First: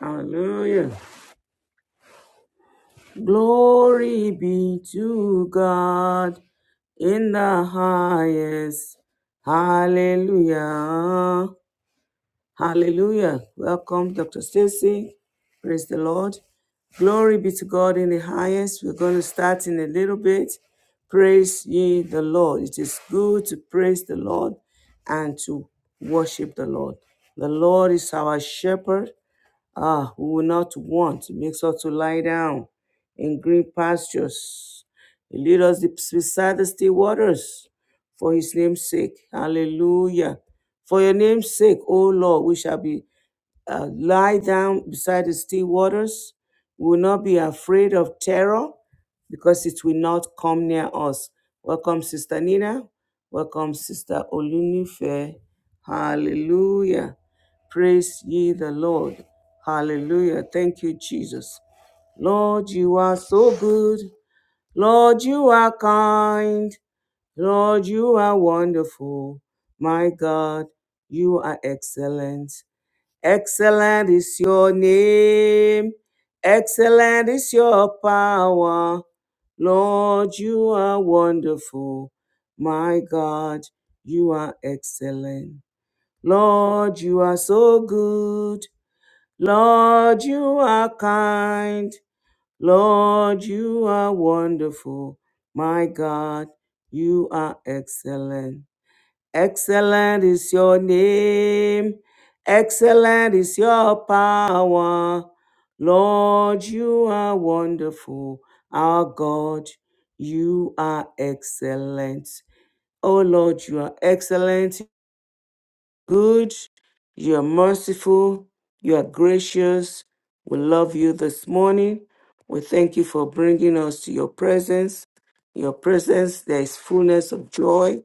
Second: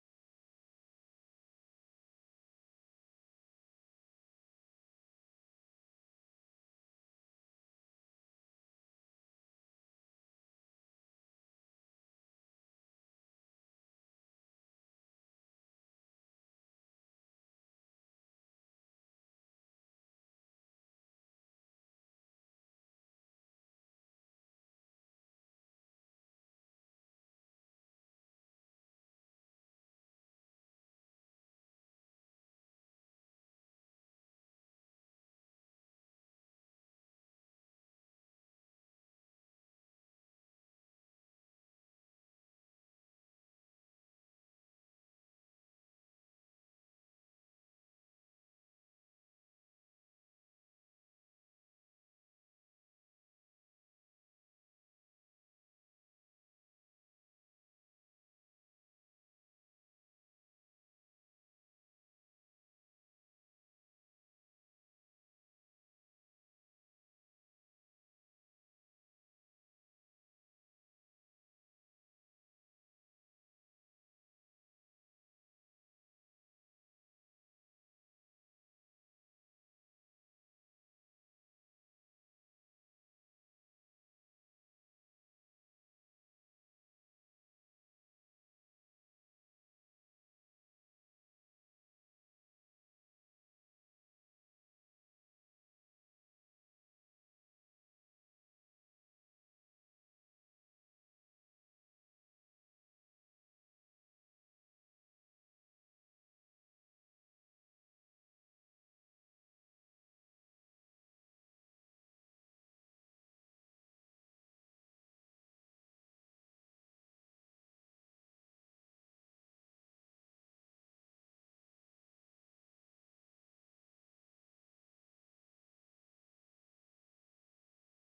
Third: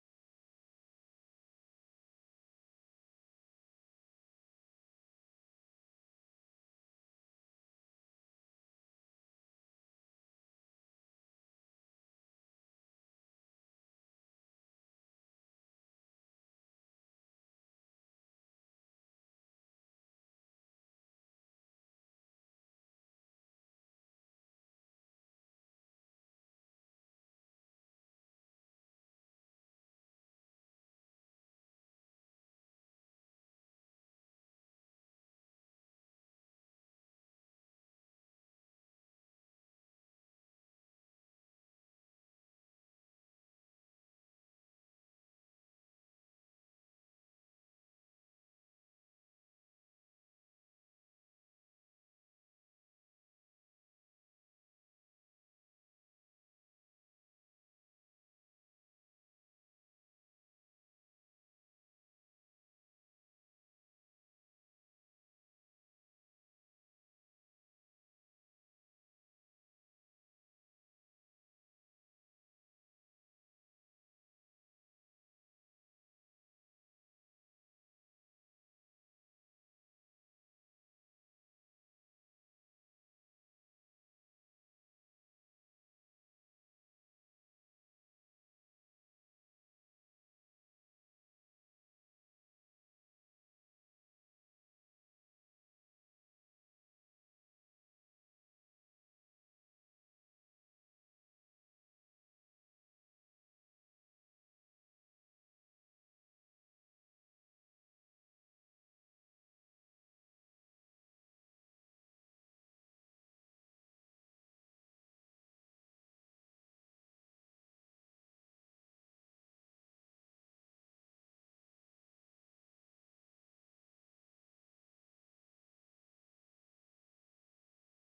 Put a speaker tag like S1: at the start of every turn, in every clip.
S1: Hallelujah. Glory be to God in the highest. Hallelujah. Hallelujah. Welcome, Dr. Stacy. Praise the Lord. Glory be to God in the highest. We're going to start in a little bit. Praise ye the Lord. It is good to praise the Lord and to worship the Lord. The Lord is our shepherd. Ah, who will not want makes us to lie down in green pastures. He lead us beside the still waters for his name's sake. Hallelujah. For your name's sake, O Lord, we shall be uh, lie down beside the still waters. We will not be afraid of terror because it will not come near us. Welcome, Sister Nina. Welcome, Sister Olunife. Hallelujah. Praise ye the Lord. Hallelujah. Thank you, Jesus. Lord, you are so good. Lord, you are kind. Lord, you are wonderful. My God, you are excellent. Excellent is your name. Excellent is your power. Lord, you are wonderful. My God, you are excellent. Lord, you are so good. Lord, you are kind. Lord, you are wonderful. My God, you are excellent. Excellent is your name. Excellent is your power. Lord, you are wonderful. Our God, you are excellent. Oh Lord, you are excellent, good, you are merciful, you are gracious. We love you this morning. We thank you for bringing us to your presence. In Your presence, there is fullness of joy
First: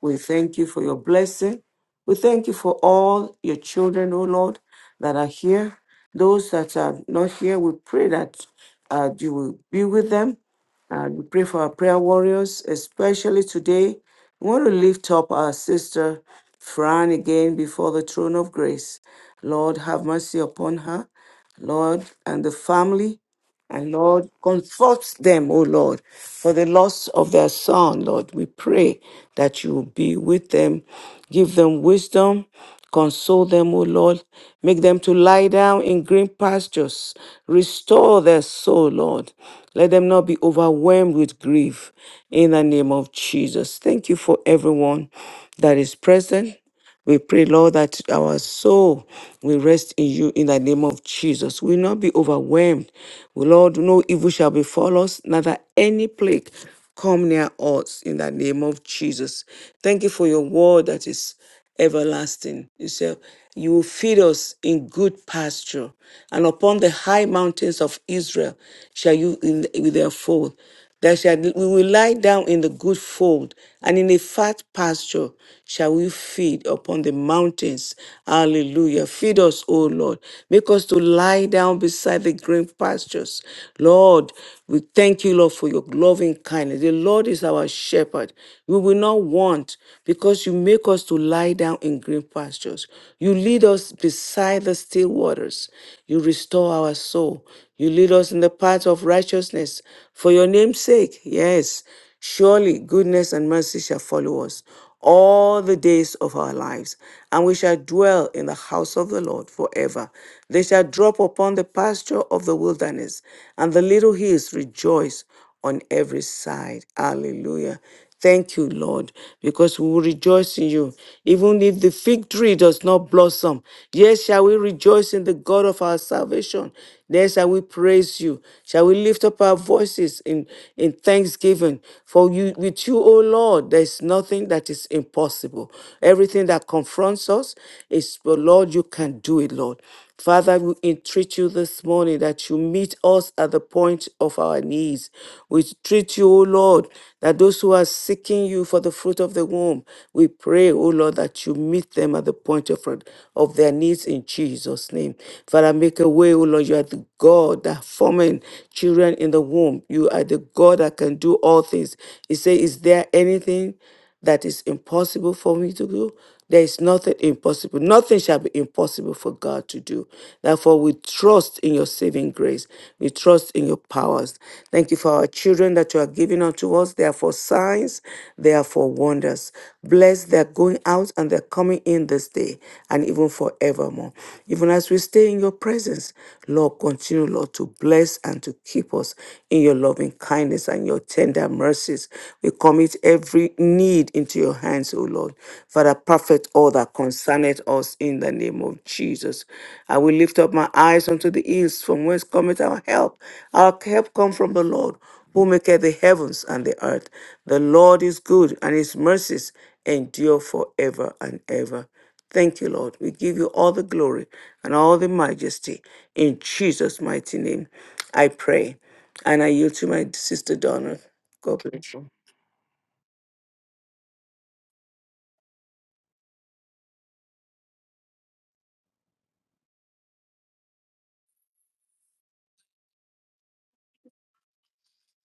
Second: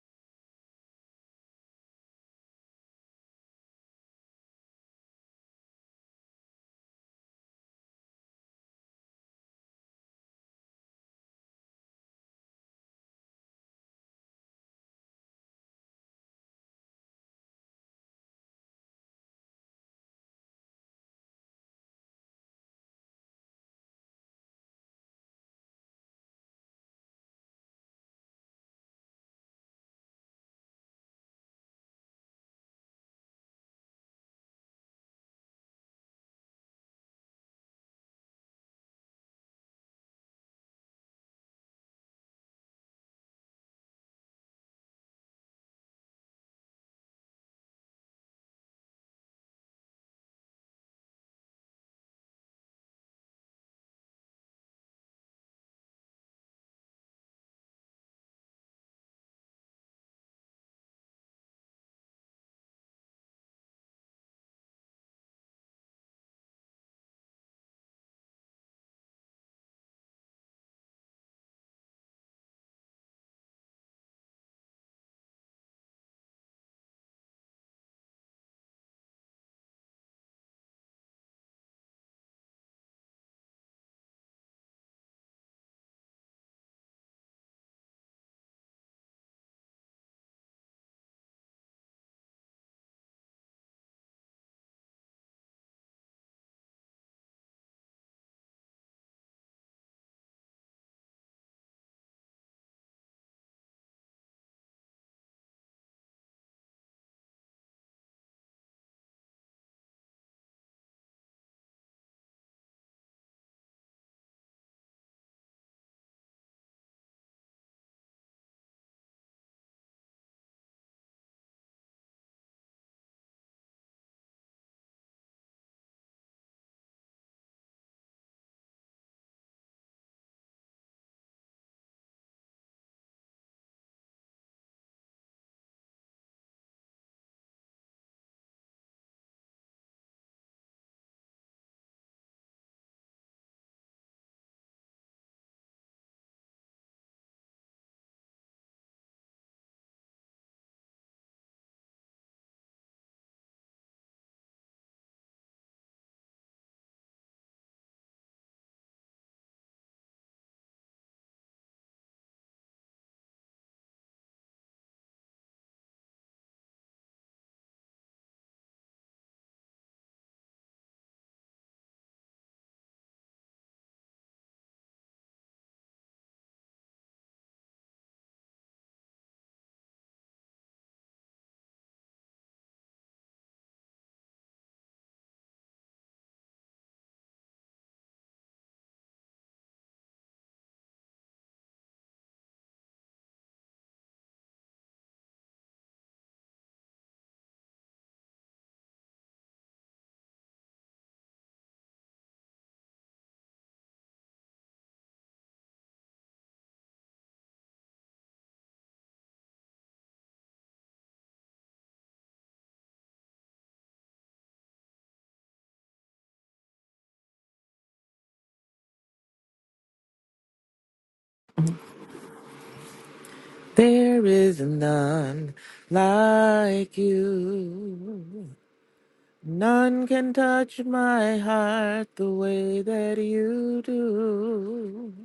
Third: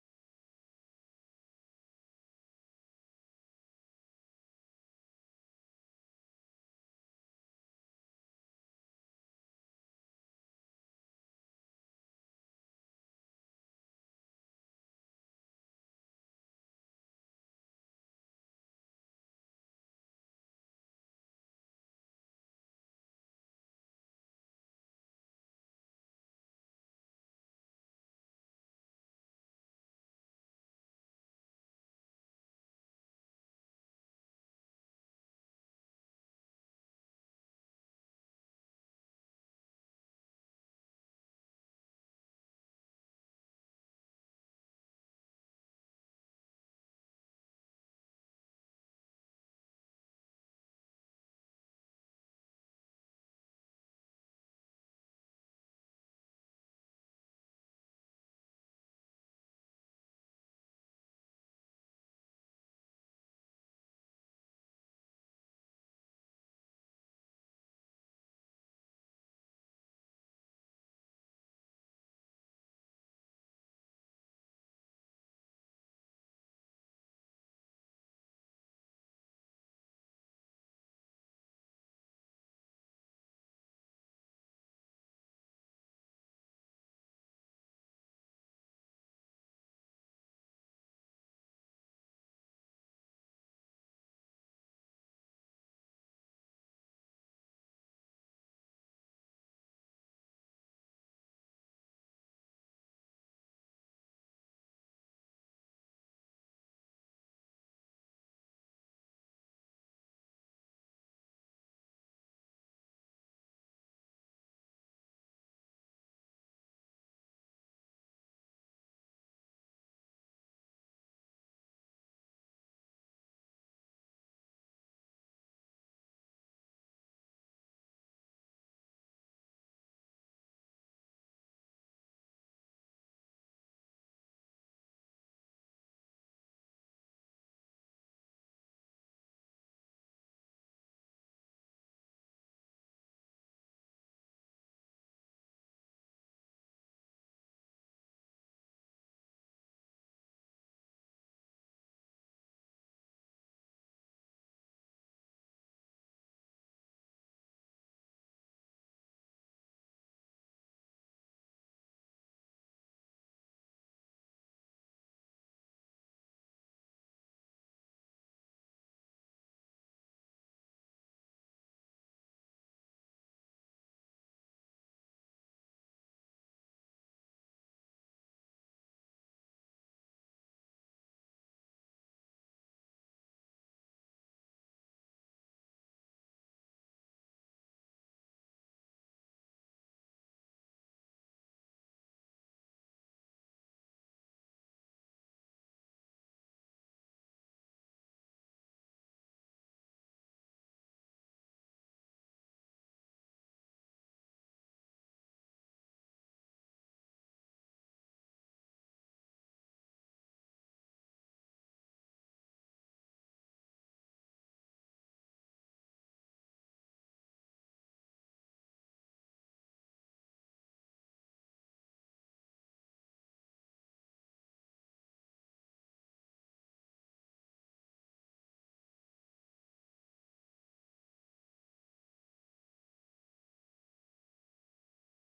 S1: we thank you for your blessing. We thank you for all your children, O Lord, that are here. Those that are not here, we pray that uh, you will be with them. And we pray for our prayer warriors, especially today. We want to lift up our sister Fran again before the throne of grace. Lord, have mercy upon her, Lord, and the family. And Lord, comfort them, O Lord, for the loss of their son, Lord. We pray that you will be with them. Give them wisdom. Console them, O Lord. Make them to lie down in green pastures. Restore their soul, Lord. Let them not be overwhelmed with grief. In the name of Jesus. Thank you for everyone that is present. We pray, Lord, that our soul will rest in you in the name of Jesus. We will not be overwhelmed. Lord, no evil shall befall us, neither any plague come near us in the name of Jesus. Thank you for your word that is everlasting. You say, You will feed us in good pasture, and upon the high mountains of Israel shall you in, with their fold that shall, we will lie down in the good fold, and in a fat pasture shall we feed upon the mountains. Hallelujah. Feed us, O Lord. Make us to lie down beside the green pastures. Lord, we thank you, Lord, for your loving kindness. The Lord is our shepherd. We will not want because you make us to lie down in green pastures. You lead us beside the still waters. You restore our soul. You lead us in the path of righteousness for your name's sake. Yes, surely goodness and mercy shall follow us all the days of our lives, and we shall dwell in the house of the Lord forever. They shall drop upon the pasture of the wilderness, and the little hills rejoice on every side. Hallelujah. Thank you, Lord, because we will rejoice in you. Even if the fig tree does not blossom, yes, shall we rejoice in the God of our salvation. Then shall we praise you. Shall we lift up our voices in, in thanksgiving? For you with you, O Lord, there is nothing that is impossible. Everything that confronts us is, but Lord, you can do it, Lord. Father, we entreat you this morning morning that you meet us at the point of our needs. We treat you, O Lord, that those who are seeking you for the fruit of the womb, we pray, O Lord, that you meet them at the point of, of their needs in Jesus' name. Father, make a way, O Lord. You are the God that forming children in the womb. You are the God that can do all things. He said, Is there anything? that is impossible for me to do. There is nothing impossible. Nothing shall be impossible for God to do. Therefore, we trust in your saving grace. We trust in your powers. Thank you for our children that you are giving unto us. They are for signs, they are for wonders. Bless their going out and their coming in this day and even forevermore. Even as we stay in your presence, Lord, continue, Lord, to bless and to keep us in your loving kindness and your tender mercies. We commit every need into your hands, O Lord. Father, perfect all that concerneth us in the name of Jesus. I will lift up my eyes unto the hills from whence cometh our help. Our help come from the Lord, who maketh the heavens and the earth. The Lord is good, and his mercies endure forever and ever. Thank you, Lord. We give you all the glory and all the majesty in Jesus' mighty name. I pray. And I yield to my sister Donna. God bless
S2: There is none like you. None can touch my heart the way that you do.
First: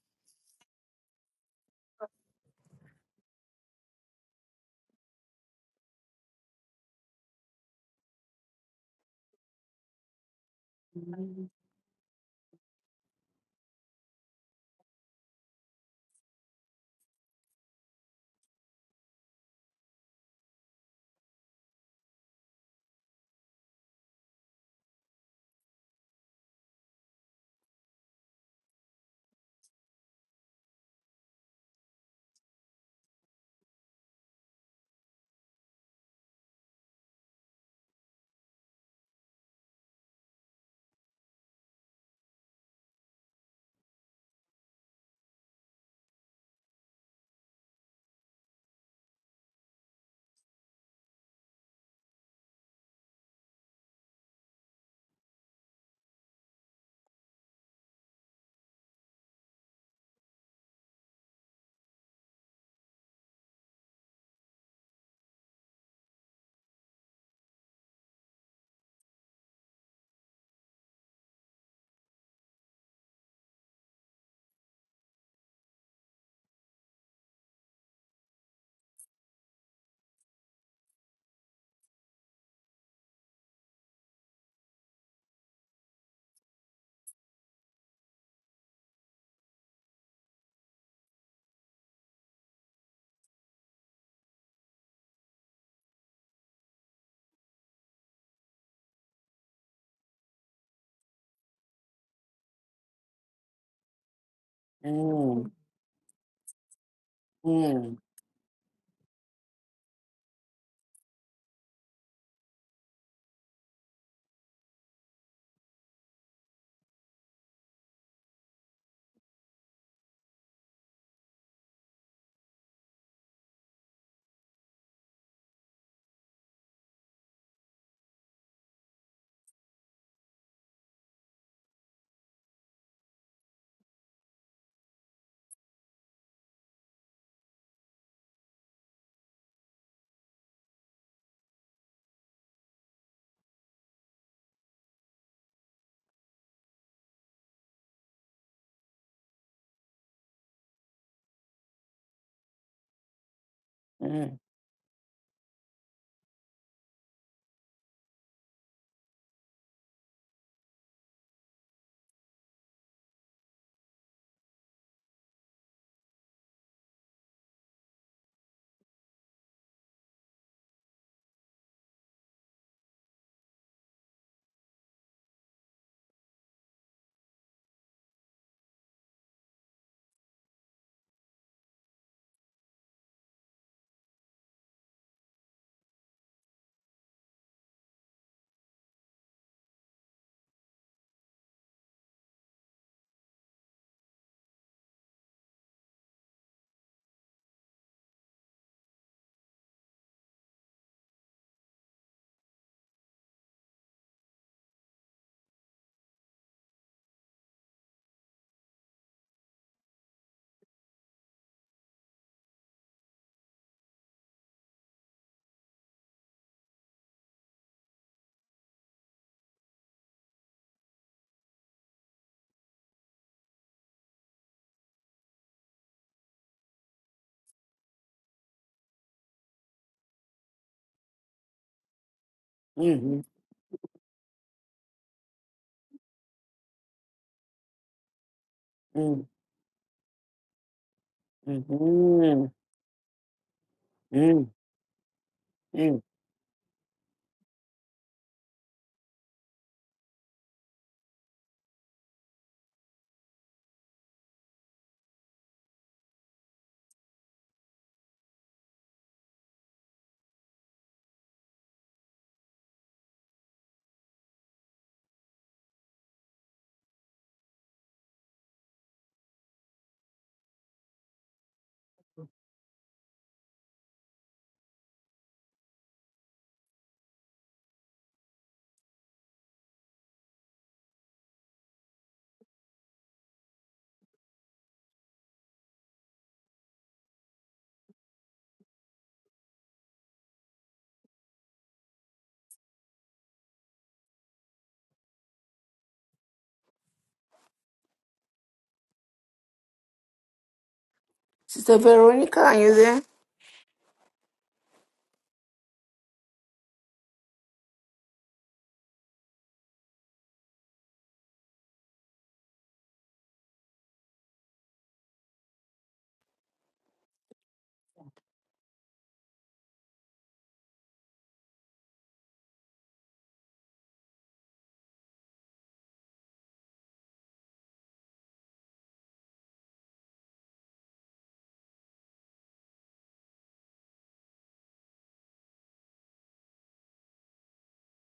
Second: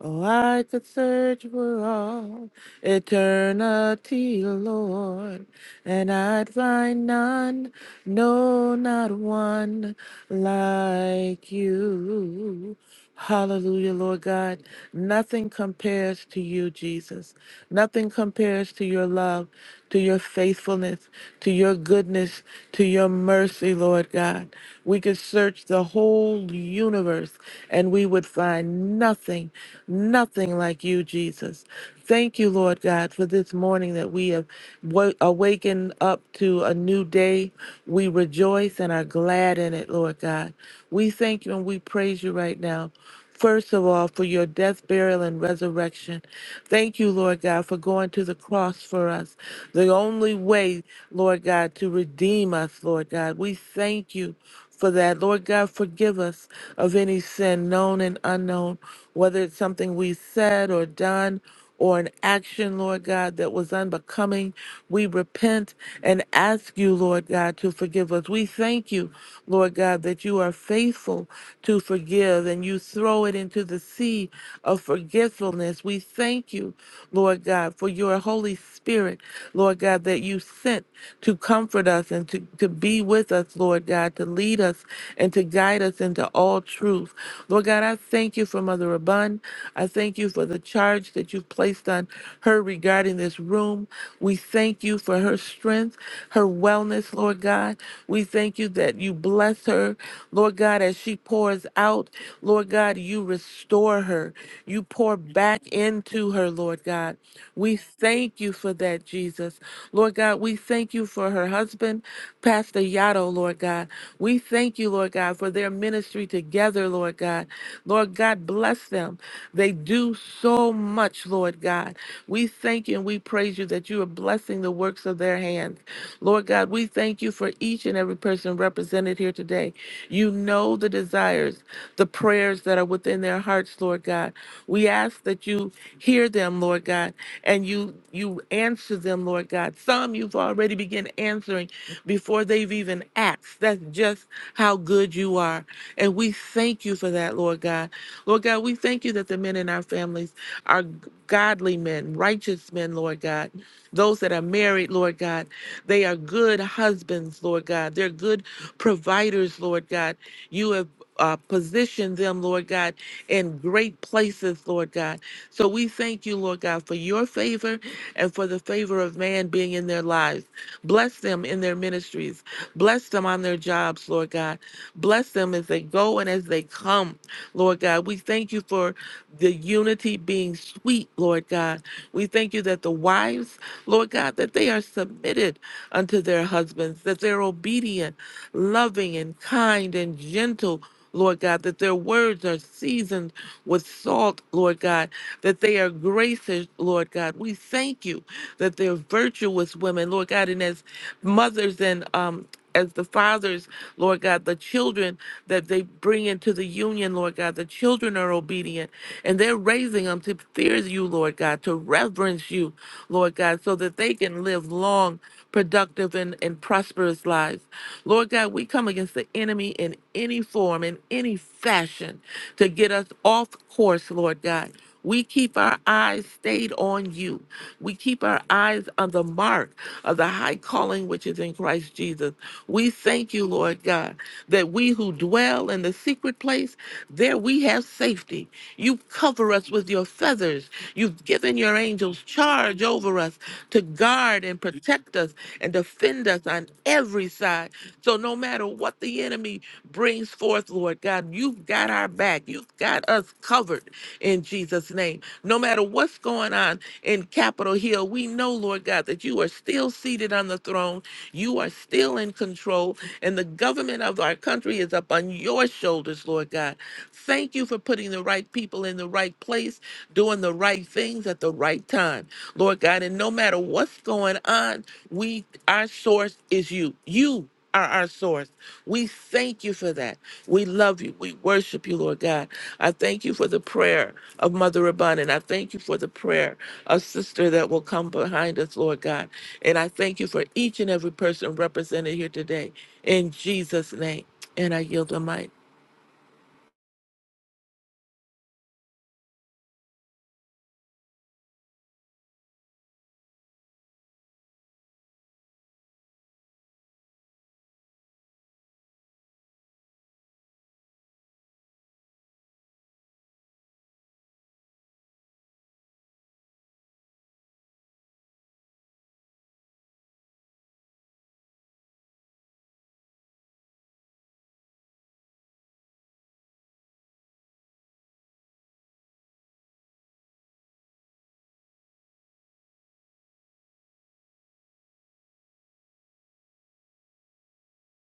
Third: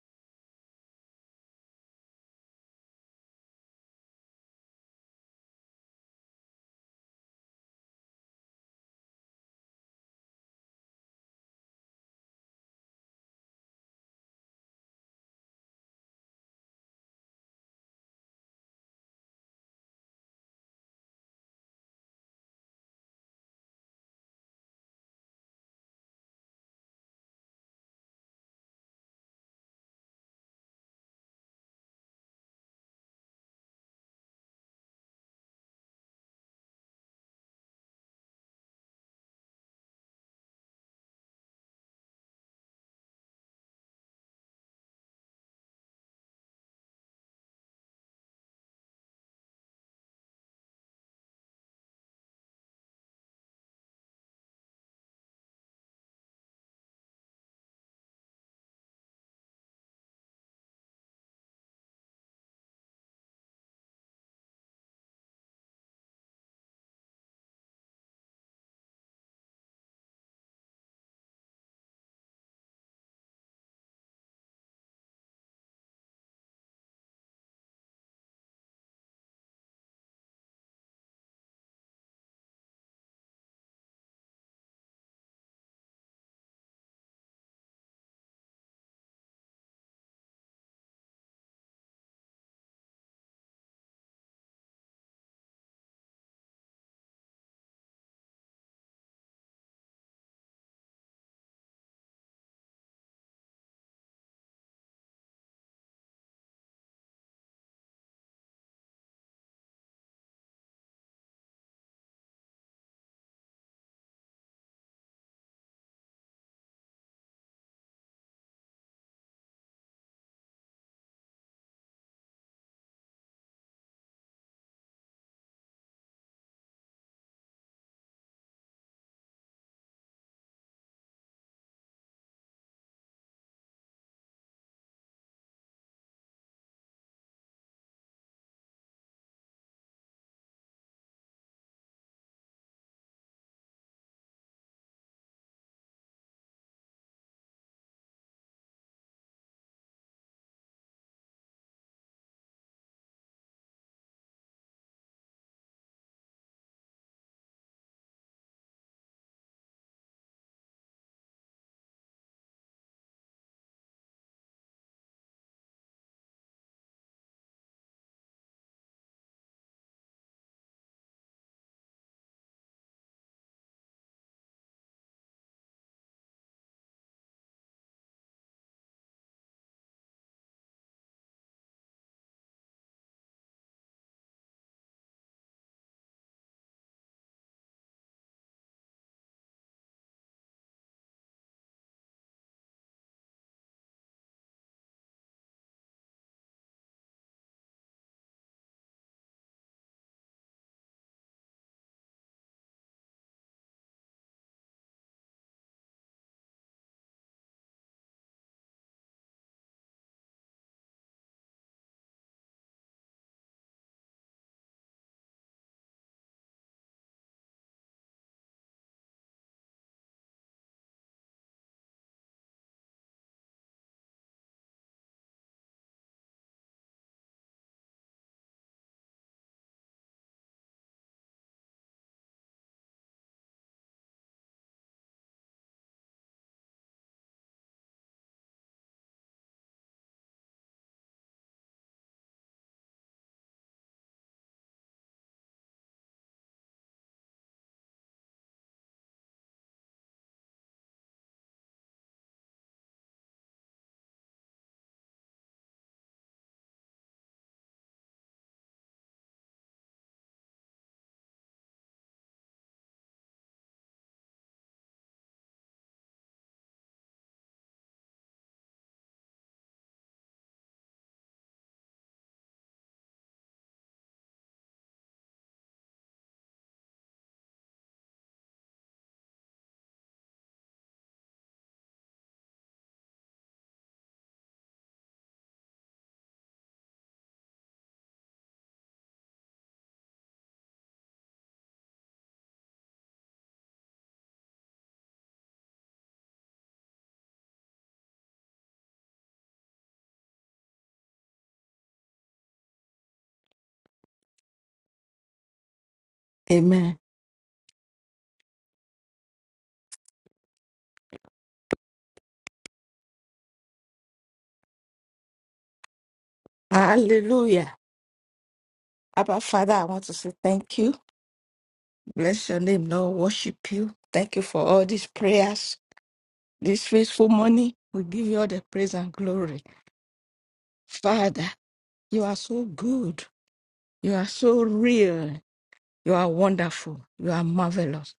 S2: Oh, I could search for all eternity, Lord, and I'd find none, no, not one like you. Hallelujah, Lord God. Nothing compares to you, Jesus. Nothing compares to your love, to your faithfulness, to your goodness, to your mercy, Lord God. We could could search the whole universe and we would find nothing, nothing like you, Jesus. Thank you, Lord God, for this morning that we have wa- awakened up to a new day. We rejoice and are glad in it, Lord God. We thank you and we praise you right now. First of all, for your death, burial, and resurrection. Thank you, Lord God, for going to the cross for us. The only way, Lord God, to redeem us, Lord God. We thank you for that. Lord God, forgive us of any sin, known and unknown, whether it's something we said or done or an action, Lord God, that was unbecoming. We repent and ask you, Lord God, to forgive us. We thank you, Lord God, that you are faithful to forgive and you throw it into the sea of forgetfulness. We thank you, Lord God, for your holy. Holy Spirit, Lord God, that you sent to comfort us and to, to be with us, Lord God, to lead us and to guide us into all truth. Lord God, I thank you for Mother Abun. I thank you for the charge that you've placed on her regarding this room. We thank you for her strength, her wellness, Lord God. We thank you that you bless her, Lord God, as she pours out healed. Lord God, you restore her. You pour
S1: you.
S2: back into her, Lord God. We
S1: Mm,
S2: thank you for that, Jesus. Lord God, we thank you for her husband, Pastor Yato, Lord God. We thank you, Lord God, for their ministry together, Lord God. Lord God, bless them. They do so much, Lord God. We thank you and we praise you that you are blessing the works of their hands. Lord God, we thank you for each and every person represented here today. You know the desires the prayers that are within their hearts, Lord God. We ask that you hear them, Lord God, and you you answer them, Lord God. Some you've already begun answering before they've even asked. That's just how good you are. And we thank you for that, Lord God. Lord God, we thank you that the men in our families are godly men, righteous men, Lord God. Those that
S1: mm,
S2: are married, Lord God, they are good husbands, Lord God. They're good providers, Lord God. You have uh, position them, Lord God, in great places, Lord God. So we thank you, Lord God, for your favor and for the favor of man being in their lives. Bless them in their ministries. Bless them on their jobs, Lord God. Bless them as they go and as they come, Lord God. We thank you for the unity being sweet, Lord God. We thank you that the wives, Lord God, that they are submitted unto their husbands, that they're obedient, loving, and kind and gentle Lord God, that their words are seasoned with salt, Lord God, that they are gracious, Lord God. We thank you that they're virtuous women, Lord God, and as mothers and um as the fathers, Lord God, the children, that they bring into the union, Lord God. The children are obedient and they're raising them to fear you, Lord God, to reverence you, Lord God, so that they can live long, productive, and, and prosperous lives. Lord God, we come against the enemy in any form, in any fashion, to get us off course, Lord God. We keep our eyes stayed on you. We keep our eyes on the mark of the high calling which is in Christ Jesus. We
S1: mhm,
S2: thank you, Lord God, that we who dwell in the secret place, there we have safety. You
S1: mm,
S2: cover us with your feathers. You've given your angels
S1: mhm,
S2: charge over us to guard
S1: mm,
S2: and protect us and
S1: mm.
S2: defend us on every side. So no matter matter what the enemy brings forth, Lord God, you've got our back. You've got us covered in Jesus' name. No matter what's going on in Capitol Hill, we know, Lord God, that you are still seated on the throne. You are still in control, and the government of our country is up on your shoulders, Lord God. Thank you for putting the right people in the right place, doing the right things at the right time, Lord God. And no matter what's going on, we our source is you. You are our source. We thank you for that. We love you. We worship you, Lord God. I thank you for the prayer of Mother Abundant. I thank you for the prayer of Sister that will come behind us, Lord God. And I thank you for each and every person represented here today. In Jesus' name. And I yield the mic.
S1: Sister Veronica, are you there?
S3: Amen. Hallelujah. Abba Father, I want to say thank you. Bless your name, Lord. Worship you. Thank you for all these prayers, this faithful money. We give you all the praise and glory. Father, you are so good. You are so real. You are wonderful. You are marvelous.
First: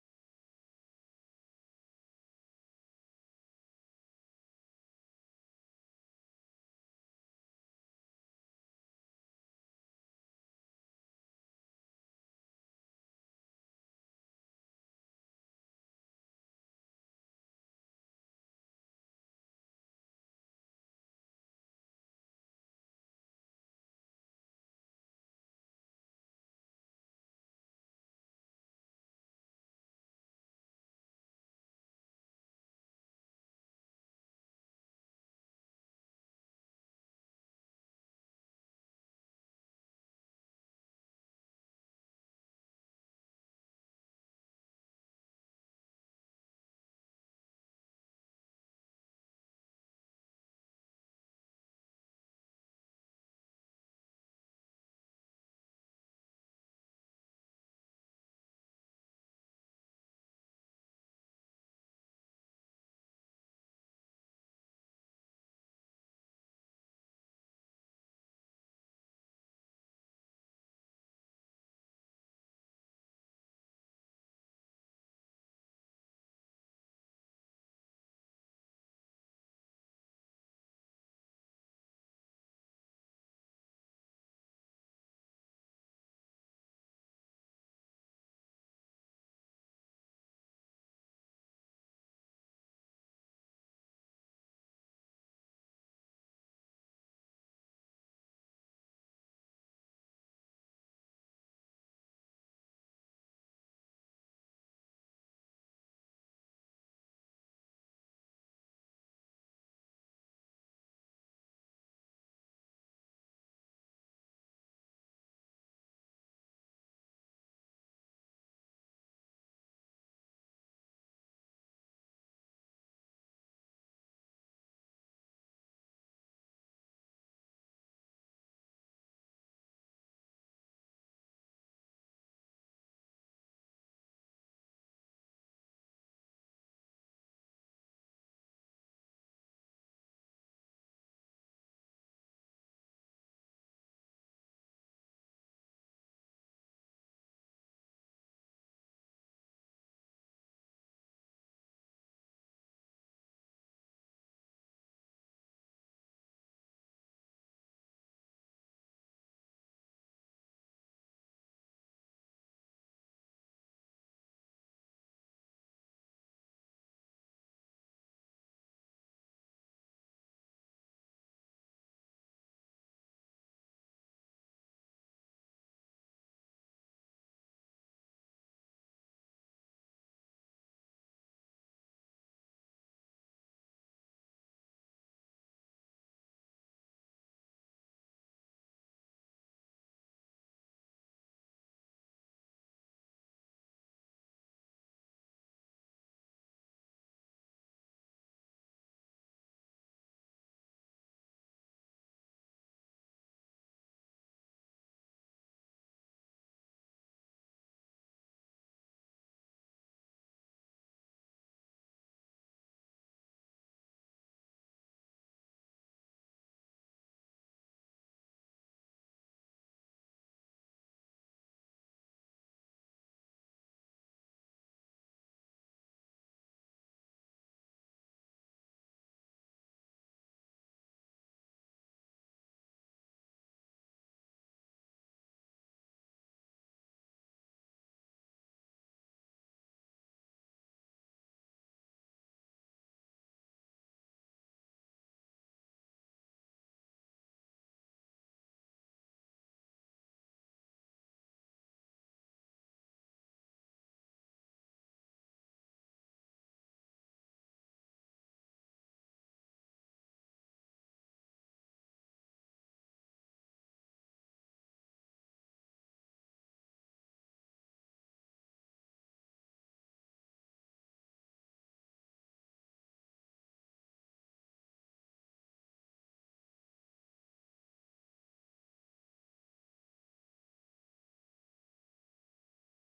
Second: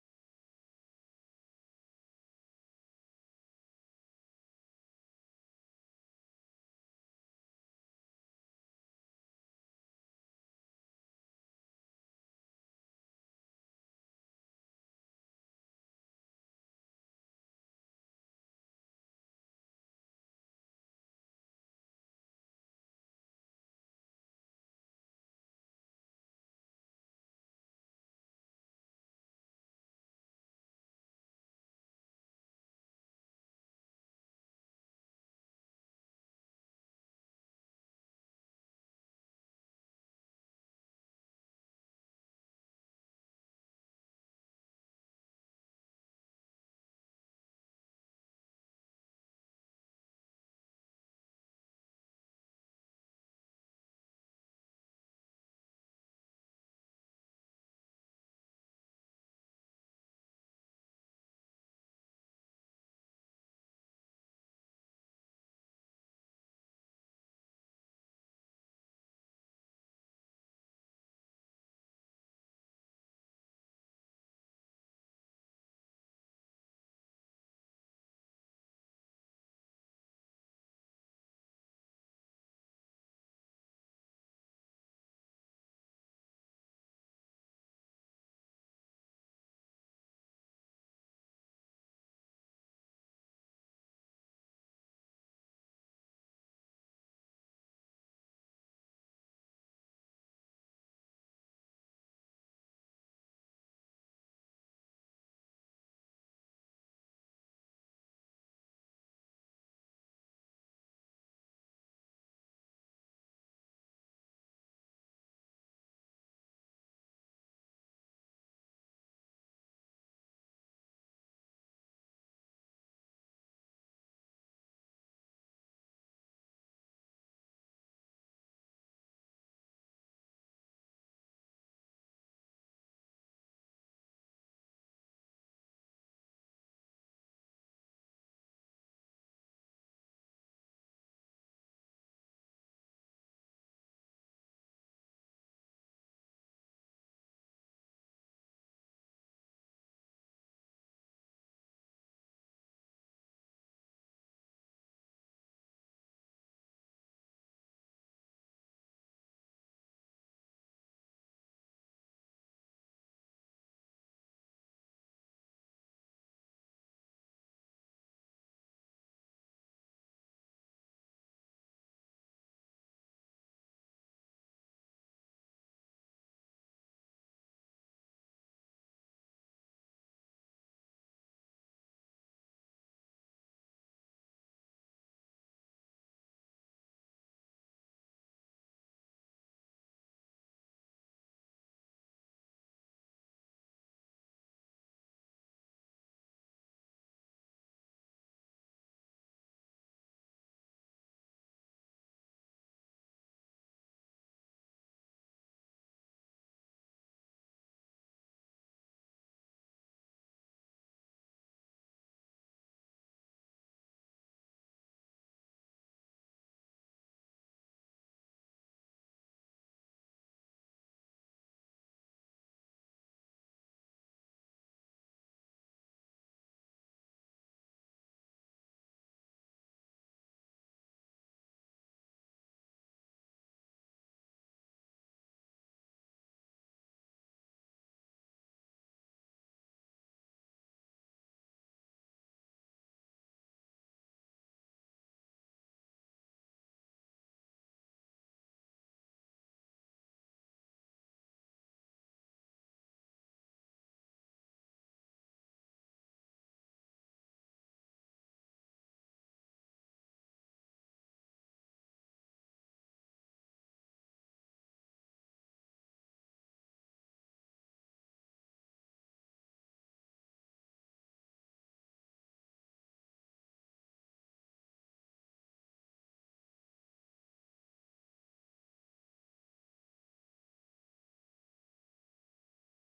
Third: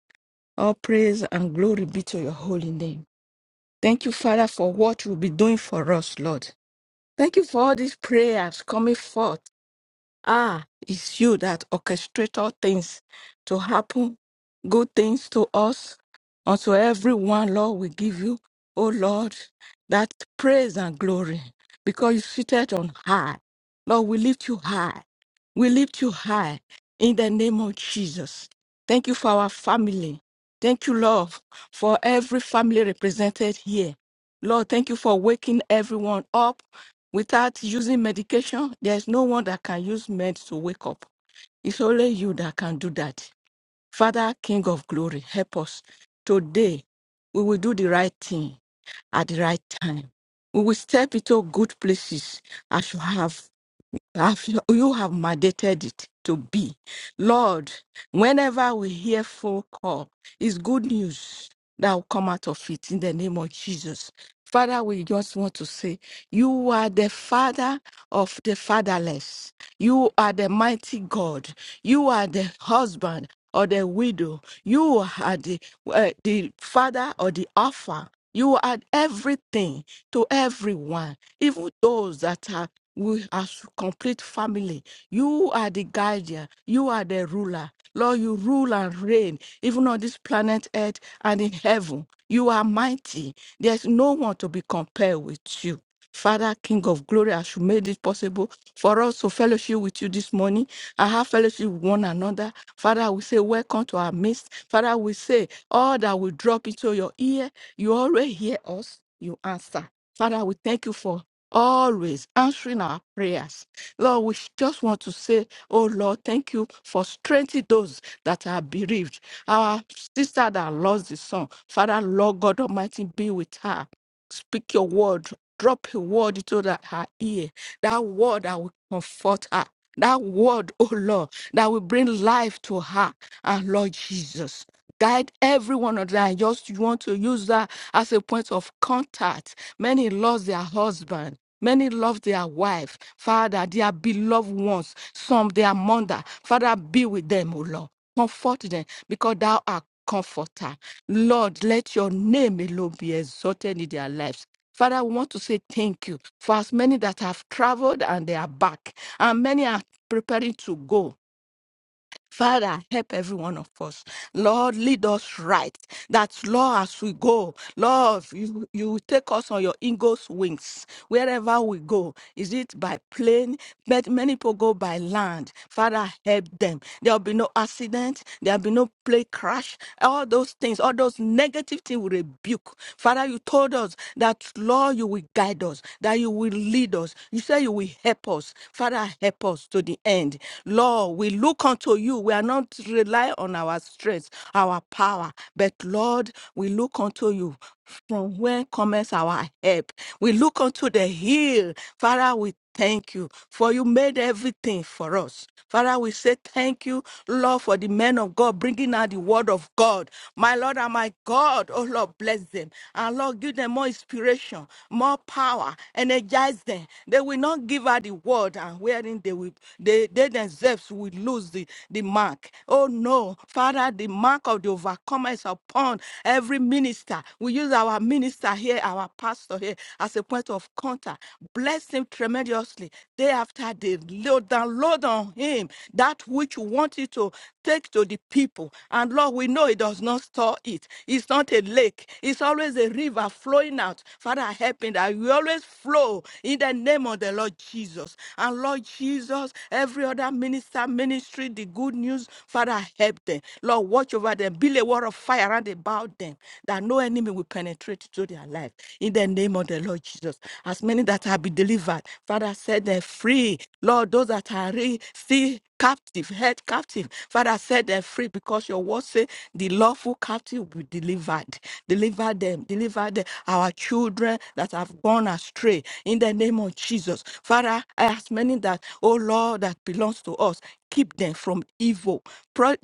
S3: All praise and glory be to your holy name. Thank you, Father, for what you'll be doing for us, Lord. Thank you for all these prayers coming forth. Ah, it's you that orchestrate all things to happen, good things to us, unto everyone, Lord, we give you, O Lord, that praise and glory, because you seated on high. Lord, we lift you high. We lift you high in the name of Jesus. Thank you for our family. Thank you, Lord, for every family represented here. Lord, thank you for waking everyone up Without using medication, there's no one that can use meds to wake up. It's only you that can do that. Father, King of glory, help us. Today, we will do the right thing at the right time. We will step into good places as you have. Have you you have mandated it to be. Lord, whenever we hear phone call, it's good news that will come out of it in the name of Jesus. Father, we just want to say, you are the father of the fatherless. You are the mighty God. You are the husband or the widow. You are the, uh, the father or the offer. You are everything to everyone, even those that are with a complete family. You are the guardian. You are the ruler. Lord, you rule and reign, even on this planet earth and in heaven. You are mighty. There's no one to be compared with you. Father, King of glory, as you made it possible for us to fellowship with you this morning, I have fellowship with one another. Father, we say, Welcome to our midst. Father, we say, All that will drop into your ear, you already hear us, you answer. Father, we thank you for always answering our prayers. Lord, we just want to say, Oh Lord, thank you for strengthening those that are bereaved. Our sister that lost the son, Father, Lord God Almighty, be with her. Speak your word. Drop a word into that her ear. That word that will comfort her. That word, oh Lord that will bring life to her. And Lord Jesus, guide every one of them. I just want to use that as a point of contact. Many lost their husband. Many love their wife, Father, their beloved ones, some their mother. Father, be with them, O Lord. Comfort them because thou art comforter. Lord, let your name alone be exalted in their lives. Father, we want to say thank you for as many that have traveled and they are back, and many are preparing to go. Father, help every one of us. Lord, lead us right. That, Lord, as we go, Lord, you, you will take us on your eagle's wings wherever we go. Is it by plane? But many people go by land. Father, help them. There'll be no accident. There'll be no plane crash. All those things, all those negative things we rebuke. Father, you told us that, Lord, you will guide us, that you will will lead us. You said you will help us. Father, help us to the end. Lord, we look unto you. We are not rely on our strength, our power, but Lord, we look unto you. From where comes our help? We look unto the hill. Father, we Thank you for you made everything for us. Father, we say thank you, Lord, for the men of God bringing out the word of God. My Lord and my God, oh Lord, bless them. And Lord, give them more inspiration, more power, energize them. They will not give out the word and wherein they will, they, they themselves will lose the, the mark. Oh no, Father, the mark of the overcomer is upon every minister. We use our minister here, our pastor pastor here as a point of contact. Bless him tremendously day after day. Lord, download on him that which you want you to take to the people. And Lord, we know it does not store it. It's not a lake. It's always a river flowing out. Father, help him that we always flow in the name of the Lord Jesus. And Lord Jesus, every other minister, ministry, the good news, Father, help them. Lord, watch over them. Build a wall of fire around about them them, that no enemy will penetrate to their life. In the name of the Lord Jesus, as many that have been delivered, Father, set them free. Lord, those that are re- still captive, held captive, Father, set them free because your word says the lawful captive will be delivered. Deliver them, deliver them, our children that have gone astray. In the name of Jesus, Father, as many that, oh Lord, that belongs to us, keep them from evil. Pro-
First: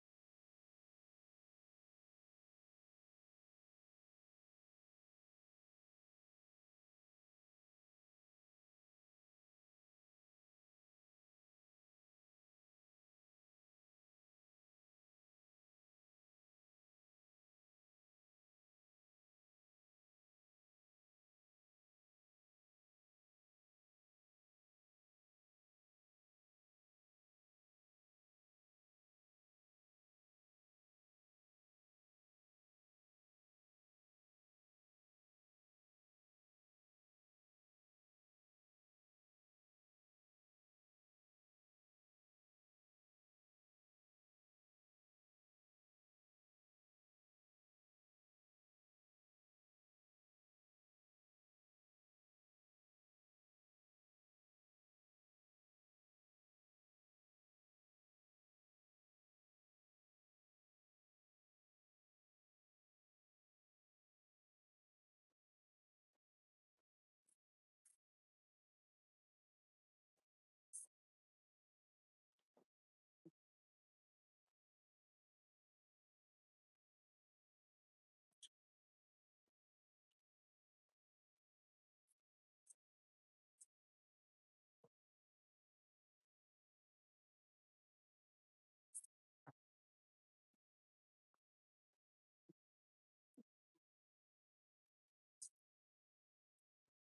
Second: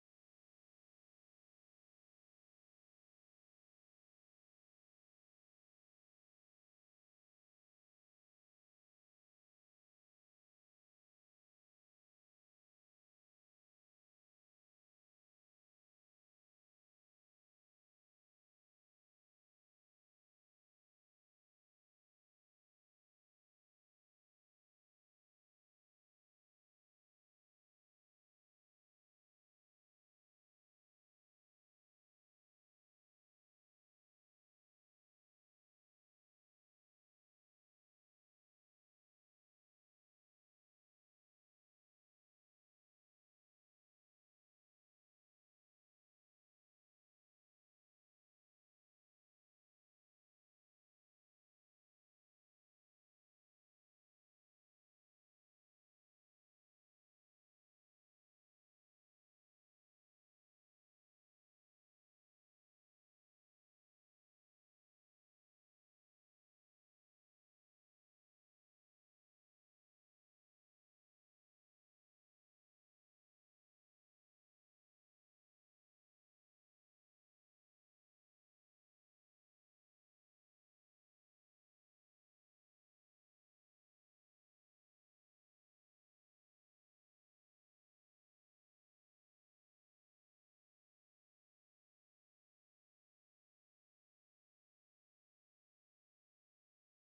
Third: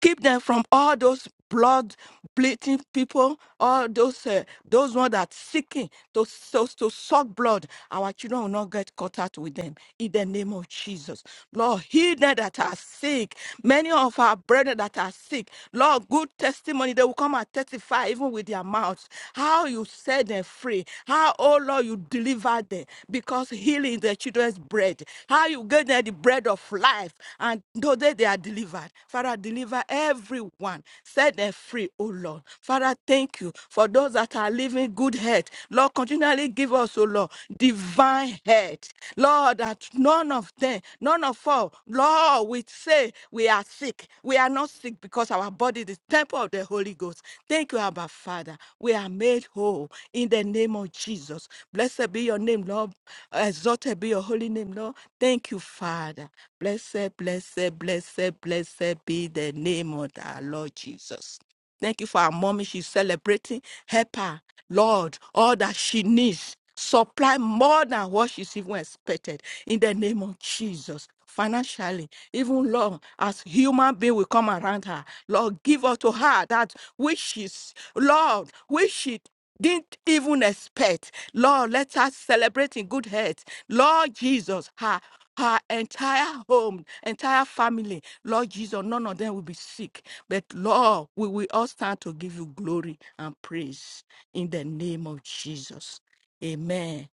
S3: keep them from all those blood bleeding people, all those uh, those ones that seeking to, to to suck blood. Our children will not get caught out with them in the name of Jesus. Lord, heal them that are sick. Many of our brethren that are sick, Lord, good testimony. They will come and testify even with their mouths. How you said them them free. How, oh Lord, you delivered them because healing is the children's bread. How you gave them the bread of life and though they they are delivered. Father, deliver everyone. Set them free, oh Lord. Father, thank you for those that are living good health. Lord, continually give us, oh Lord, divine health. Lord, that none of them None of all, Lord, we say we are sick. We are not sick because our body is the temple of the Holy Ghost. Thank you, Abba Father. We are made whole in the name of Jesus. Blessed be your name, Lord. Exalted be your holy name, Lord. Thank you, Father. Blessed, blessed, blessed, blessed be the name of our Lord Jesus. Thank you for our mommy. She's celebrating. Help her, Lord, all that she needs. Supply more than what she's even expected in the name of Jesus. Financially, even Lord, as human being will come around her, Lord, give her to her that which is, Lord, which she didn't even expect. Lord, let us celebrate in good health. Lord Jesus, her, her entire home, entire family, Lord Jesus, none of them will be sick. But Lord, we will all stand to give you glory and praise in the name of Jesus. Amen.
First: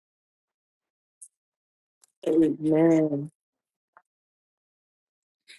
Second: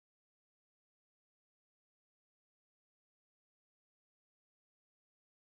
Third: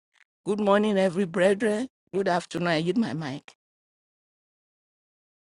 S3: Good morning, every brethren. Good afternoon. I yield my
S1: Amen.
S3: mic.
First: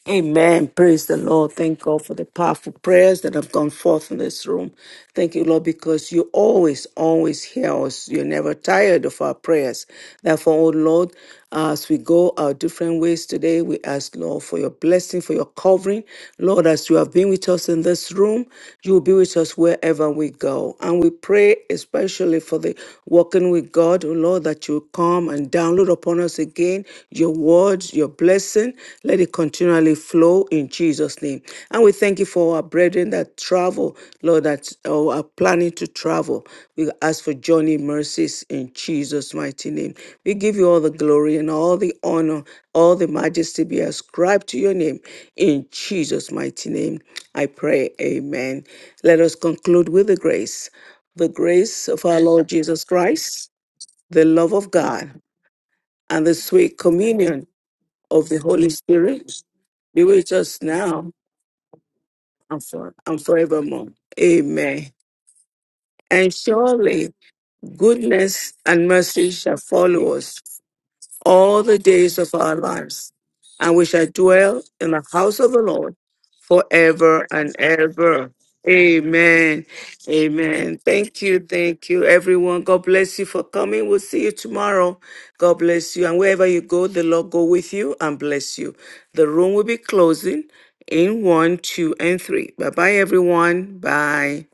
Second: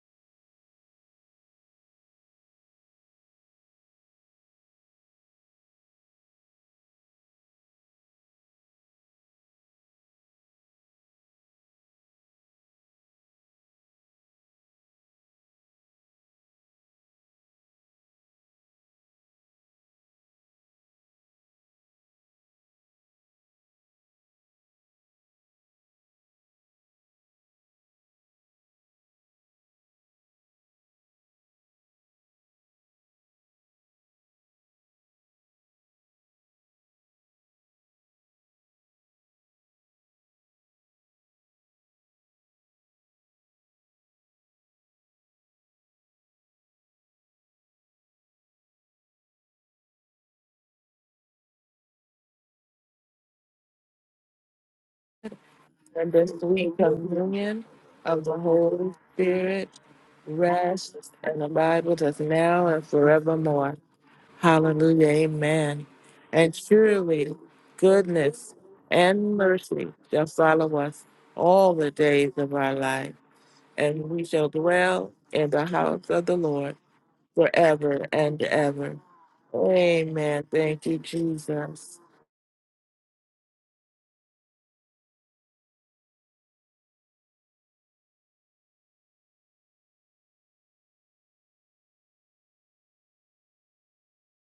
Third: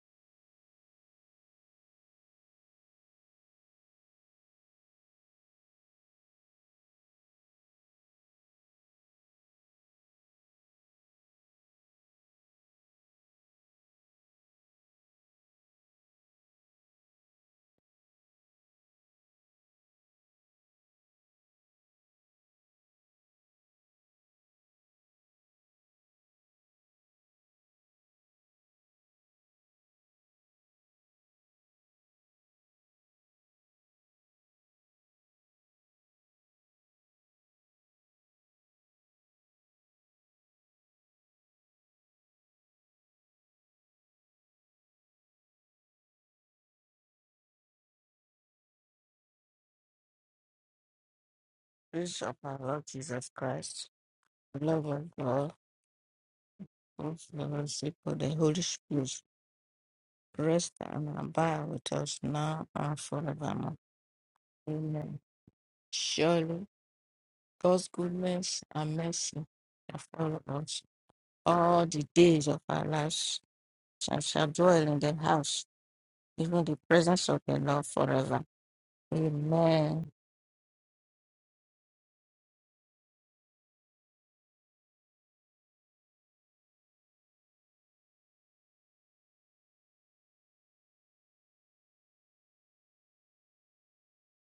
S1: Amen. Praise the Lord. Thank God for the powerful prayers that have gone forth in this room. Thank you, Lord, because you always, always hear us. You're never tired of our prayers. Therefore, oh Lord, as we go our different ways today, we ask, Lord, for your blessing, for your covering. Lord, as you have been with us in this room, you will be with us wherever we go. And we pray especially for the walking with God, oh Lord, that you come and download upon us again your words, your blessing. Let it continually flow in Jesus' name. And we thank you for our brethren that travel, Lord, that uh, are planning to travel. We ask for journey mercies in Jesus' mighty name. We give you all the glory and all the honor, all the majesty be ascribed to your name. In Jesus' mighty name, I pray. Amen. Let us conclude with the grace. The grace of our
S3: Praise of
S1: Lord
S3: our
S1: Jesus
S3: Lord Jesus
S1: Christ,
S3: Christ,
S1: the love
S3: the
S1: of
S3: love of
S1: God,
S3: God,
S2: And
S1: and
S2: the
S1: the sweet
S2: sweet
S3: and the
S1: communion
S2: communion
S3: fellowship of
S2: of
S1: of
S3: the
S2: the
S1: the
S3: Holy
S1: Holy
S2: Holy
S3: Spirit
S1: Spirit
S2: Spirit
S1: be with us
S3: Rest
S2: rest
S1: now
S3: and
S2: and
S3: abide
S2: abide
S3: with
S2: with
S3: us
S2: us
S1: and,
S3: now
S2: now and
S1: for,
S3: and
S1: and
S2: forevermore.
S3: forevermore.
S1: forevermore. Amen.
S2: Hallelujah.
S3: Amen.
S2: Amen.
S1: And
S2: And
S3: Surely
S1: surely
S2: surely
S3: God's
S2: goodness
S1: goodness
S3: goodness
S1: and
S3: and
S1: mercy
S2: and
S3: mercy
S1: shall
S2: mercy
S3: shall
S1: follow
S2: shall
S1: us
S3: follow
S2: follow
S3: us
S2: us
S1: all
S2: all
S1: the
S3: all
S2: the
S3: the
S1: days
S2: days
S1: of
S3: days
S2: of
S1: our
S3: of
S2: our
S3: our
S1: lives,
S2: life,
S3: lives
S1: and we shall
S2: and we
S3: and shall
S2: shall
S1: dwell
S3: dwell
S1: in
S3: in
S1: the
S2: dwell
S3: the
S1: house
S2: in
S1: of the
S2: the
S3: house,
S1: Lord
S2: house of the
S3: even
S2: Lord
S3: the
S1: forever
S3: presence of
S1: and
S3: the Lord
S2: forever
S1: ever.
S2: and
S3: forever.
S2: ever.
S1: Amen.
S3: Amen.
S2: Amen.
S1: Amen.
S2: Thank you,
S1: Thank you. Thank
S2: Jesus.
S1: you, everyone. God bless you for coming. We'll see you tomorrow. God bless you. And wherever you go, the Lord go with you and bless you. The room will be closing in one, two, and three. Bye bye, everyone. Bye.